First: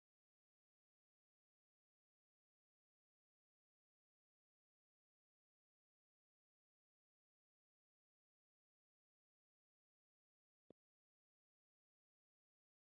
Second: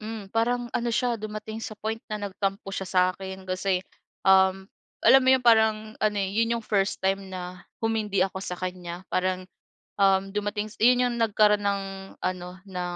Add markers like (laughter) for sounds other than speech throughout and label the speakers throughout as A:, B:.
A: Hmm, parang ano siya dumating sa point na nagtampo siya sa akin kasi, um, alam mo yun, parang ano, eh, yun yung first time na humindi ako sa kanya. Parang, um, dumating s yun yung nagkaroon ng ano, ng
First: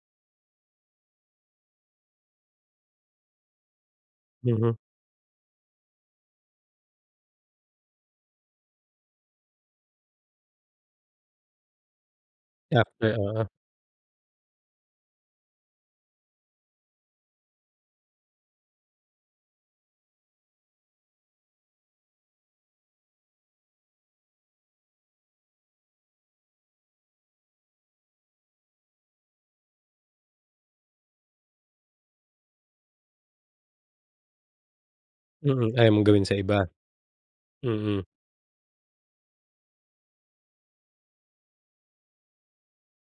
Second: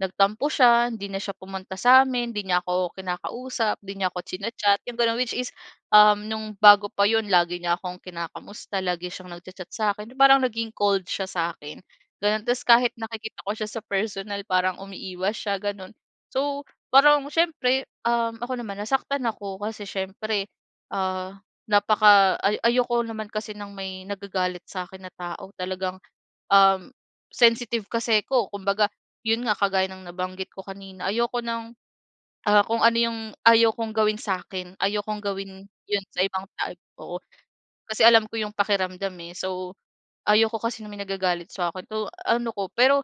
A: nagtampo siya, hindi na siya pumunta sa'min, di niya ako kinakausap, di niya ako
B: Mhm.
A: china-chat yung ganun. Which is, um, nung bago pa yun lagi niya akong kinakamusta, lagi siyang nag-cha-chat sa'kin, parang naging cold siya sa'kin, ganun. Tapos kahit
B: (unintelligible)
A: nakikita
B: oo.
A: ko siya sa personal parang umiiwas siya, ganun. So, parang siyempre, um, ako naman nasaktan ako kasi siyempre, ah, napaka ay ayoko naman kasi ng may nagagalit sa'kin na tao, talagang, um, sensitive kasi ako. Kumbaga yun nga, kagaya ng nabanggit ko kanina, ayoko ng, ah, kung ano yung ayokong gawin sa'kin, ayokong gawin
B: Mm, ayaw mong
A: yun sa
B: gawin sa
A: ibang
B: iba?
A: tao oo. Kasi
B: Mm.
A: alam ko yung pakiramdam, eh. So, ayaw ko kasi na may nagagalit sa akin. So, ano 'ko. Pero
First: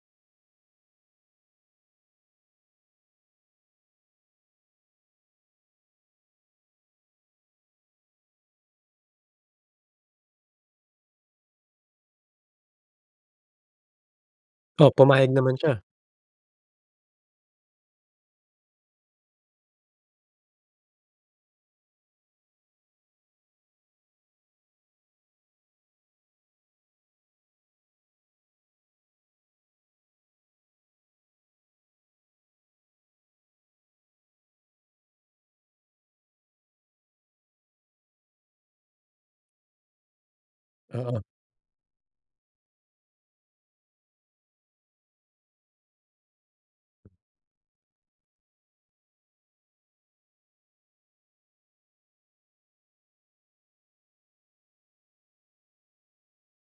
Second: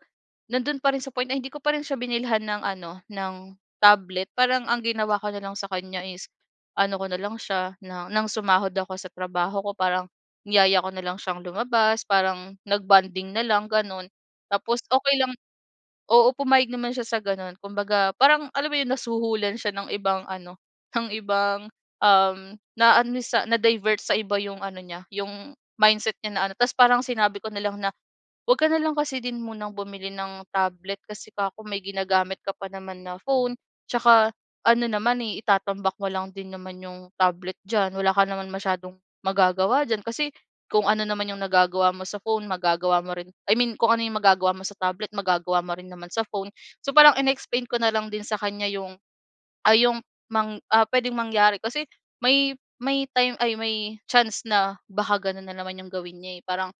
A: nandun pa rin sa point na hindi ko pa rin siya binilhan ng ano, ng tablet. Parang ang ginawa ko nalang sa kanya is ano ko nalang siya na ng sumahod ako sa trabaho ko parang niyaya ko na lang siyang lumabas, parang nag-bonding nalang gano'n. Tapos
B: Oh,
A: okey
B: pumayag
A: lang
B: naman siya?
A: oo, pumayag naman siya sa ganun. Kumbaga parang alam mo yung nasuhulan siya ng ibang ano, ng (scoffs) ibang, um, naano sa na-divert sa iba yung ano niya yung mindset niya na ano. Tapos parang sinabi ko nalang na, "'Wag ka nalang kasi din munang bumili ng tablet" kasi 'ka ko "may ginagamit ka pa naman na phone tsaka ano naman eh itatambak mo lang din naman yung tablet diyan, wala ka naman masyadong magagawa diyan, kasi kung ano
B: Oo.
A: naman yung nagagawa mo sa phone magagawa mo rin, I mean kung ano yung magagawa mo sa tablet magagawa mo rin naman sa phone." So, parang in-explain ko nalang din sa kanya yung ay yung mang ah, puwedeng mangyari. Kasi may may time ay, may chance na baka ganun nanaman yung gawin niya, eh. Parang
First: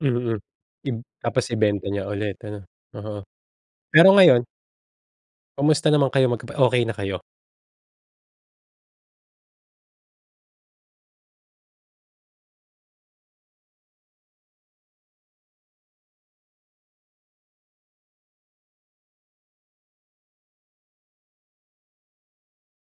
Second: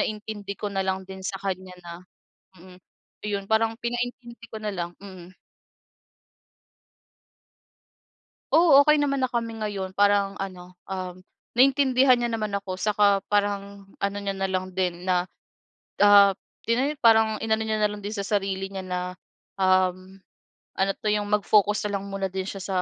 B: Mm,
A: ko
B: ib
A: nalang din sa
B: tapos
A: kanya
B: ibenta
A: na
B: niya ulit, ano,
A: mm,
B: oo.
A: ayun, parang
B: Pero
A: pinaintindi
B: ngayon?
A: ko nalang, mm.
B: Kamusta naman kayo magka okey na kayo?
A: Oo, okey naman na kami ngayon. Parang ano, um, naintindihan niya naman ako saka parang ano niya nalang din na, ah, tina parang inano niya na lang din sa sarili niya na, um, ano 'to yung mag-focus na lang muna din siya sa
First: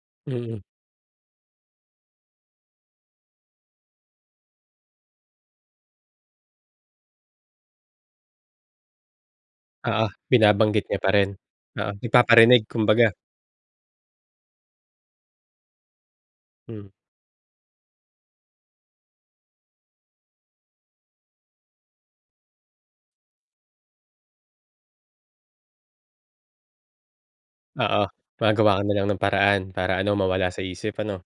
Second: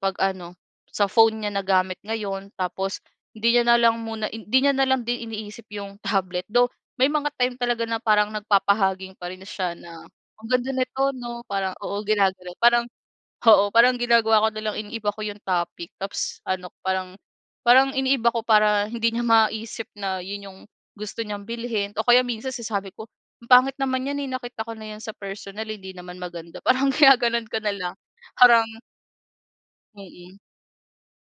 A: pag-ano
B: Mm.
A: sa phone niya na gamit ngayon. Tapos hindi niya nalang muna hindi niya nalang din iniisip yung tablet, (snorts) though may mga time talaga na parang nagpapahaging pa rin siya na,
B: Oo,
A: "Ang ganda
B: binabanggit niya pa
A: nito,
B: rin?
A: 'no?" parang,
B: Oo,
A: oo, ginagalaw,
B: nagpaparinig
A: parang,
B: kumbaga.
A: oo, (snorts) parang ginagawa ko nalang iniiba ko yung topic tapos ano,
B: Hmm.
A: parang parang iniiba ko para hindi niya maisip na yun yung gusto niyang bilhin o kaya minsan sinasabi ko, "Ang pangit naman yan, eh, nakita ko na yan sa personal. Hindi naman maganda," parang ginagano'n ko nalang
B: Oo,
A: parang
B: gumagawa ka nalang ng paraan para ano,
A: Mm.
B: mawala sa isip, ano?